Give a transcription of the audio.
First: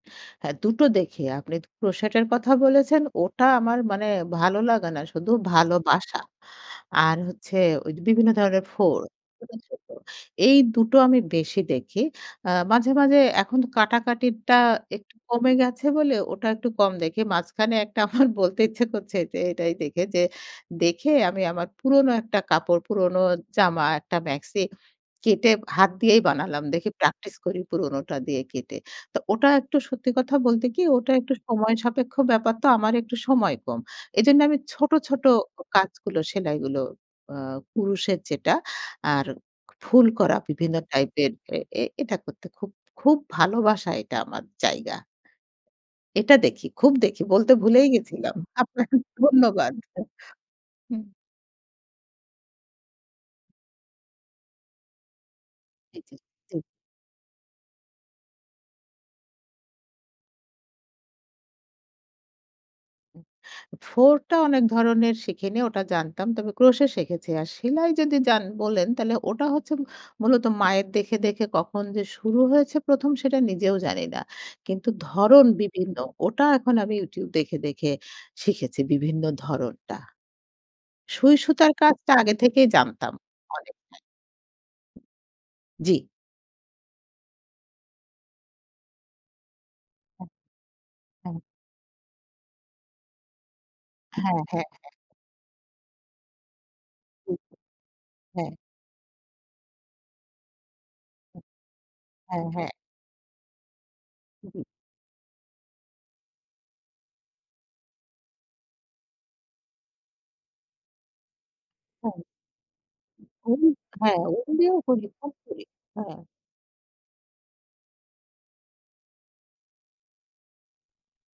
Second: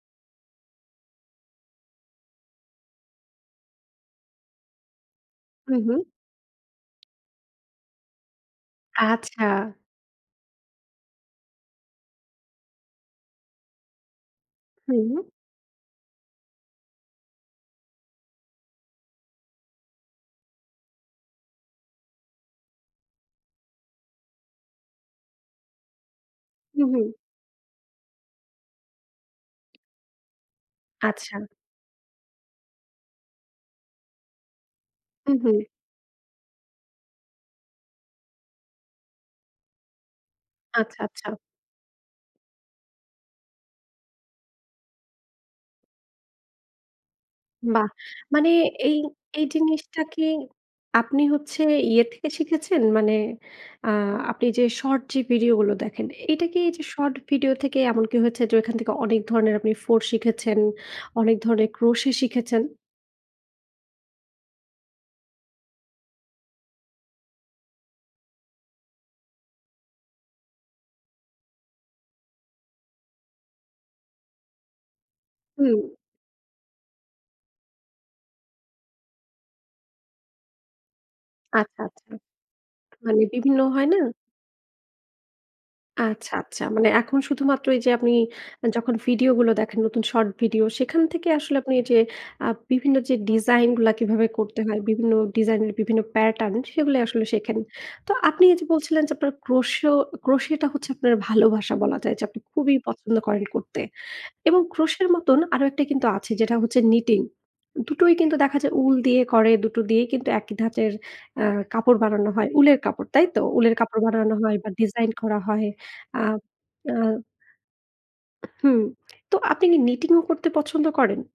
হ্যাঁ। দুটো দেখে আপনি crochet কথা বলেছেন। ওটা আমার মানে ভালো লাগে না শুধু, হু, হু। ভালোবাসা। আর হচ্ছে ঐ বিভিন্ন ধরনের ফুল। আচ্ছা। এটাই সত্য, এই দুটো আমি বেশি দেখি। আ মাঝে মাঝে এখন তো কাটাকাটিরটা একটু হুম। কমে গেছে বলে, ওটা একটু কম দেখি। মাঝখানে একটা আমার বলতে ইচ্ছা করছে যে, এটাই দেখে যে, দেখে আমি আমার পুরনো একটা কাপড়, পুরোনো জামা, একটা মাক্সি কেটে হাত দিয়েই বানালাম। হু, দেখি হুম। প্র্যাকটিস করি পুরনোটা দিয়ে কেটে। তো ওটা একটু সত্যি কথা বলতে কি, ওটা একটু আচ্ছা। সময় সাপেক্ষ ব্যাপার তো; আমার একটু সময় কম। এজন্য আমি ছোট, ছোট হু, হু। কাজগুলো, সেলাইগুলো আ কুরুশের যেটা, আর ফুল করা বিভিন্ন আচ্ছা, আচ্ছা। টাইপের এ এ এটা করতে খুব, খুব ভালোবাসা এটা আমার জায়গা। এটা দেখি। খুব দেখি। বলতে ভুলেই বাহ! গেছিলাম। মানে আপনাকে এই এই ধন্যবাদ। জিনিসটা কি হুম। আপনি হচ্ছে ইয়ে থেকে শিখেছেন? মানে আ আপনি যে শর্ট যে ভিডিওগুলো জি, দেখেন, জি, এইটা জি। কি এইযে শর্ট ভিডিও থেকে এমনকি হয়েছে যে ঐখান থেকে অনেক ধরনের আপনি ফোঁড় শিখেছেন, অনেক ধরনের crochet শিখেছেন? ফোঁড়টা অনেক ধরনের শিখিনি। ওটা জানতাম। তবে crochet শিখেছি। আর সেলাই যদি যান বলেন তাহলে ওটা হচ্ছে মূলত মায়ের দেখে, দেখে কখন যে শুরু হয়েছে ১ম সেটা নিজেও জানি না। কিন্তু ধরন হুম। বিভিন্ন। ওটা এখন আমি YouTube দেখে দেখে শিখেছি বিভিন্ন ধরনটা। সুইসুতার আচ্ছা, আচ্ছা। কাজটা আগে থেকেই জানতাম মানে বিভিন্ন অনেকটাই। হয় না? জি। আচ্ছা, আচ্ছা। মানে এখন শুধুমাত্র এই যে আপনি যখন ভিডিওগুলো দেখেন, নতুন হ্যাঁ। শর্ট ভিডিও সেখান থেকে হ্যাঁ। আসলে আপনি এই যে আ বিভিন্ন যে ডিজাইনগুলা কিভাবে হ্যাঁ, করতে হ্যাঁ, হয়, হ্যাঁ। বিভিন্ন ডিজাইন, বিভিন্ন প্যাটার্ন সেগুলোই আসলে শেখেন। তো আপনি হ্যাঁ। এই যে বলছিলেন যে, আপনার crocheo crochet টা হচ্ছে আপনার ভালোবাসা বলা যায় যে আপনি হ্যাঁ, হ্যাঁ। খুবই পছন্দ করেন করতে। হু, এবং হু। crochet এর মতন আরো একটা কিন্তু আছে। যেটা হচ্ছে knitting. দুটোই কিন্তু দেখা যায় উল দিয়ে করে। দুটো দিয়েই কিন্তু একই ধাঁচের অ্যা কাপড় তাই? বানানো হয়। উলের কাপড়, তাই তো? উলের [unintelligible] কাপড় হ্যাঁ, বানানো হয় বা ওগুলিও করি, ডিজাইন খুব করা করি। হয়। হ্যাঁ। আ আ হুম, তো আপনি কি knitting ও করতে পছন্দ করেন?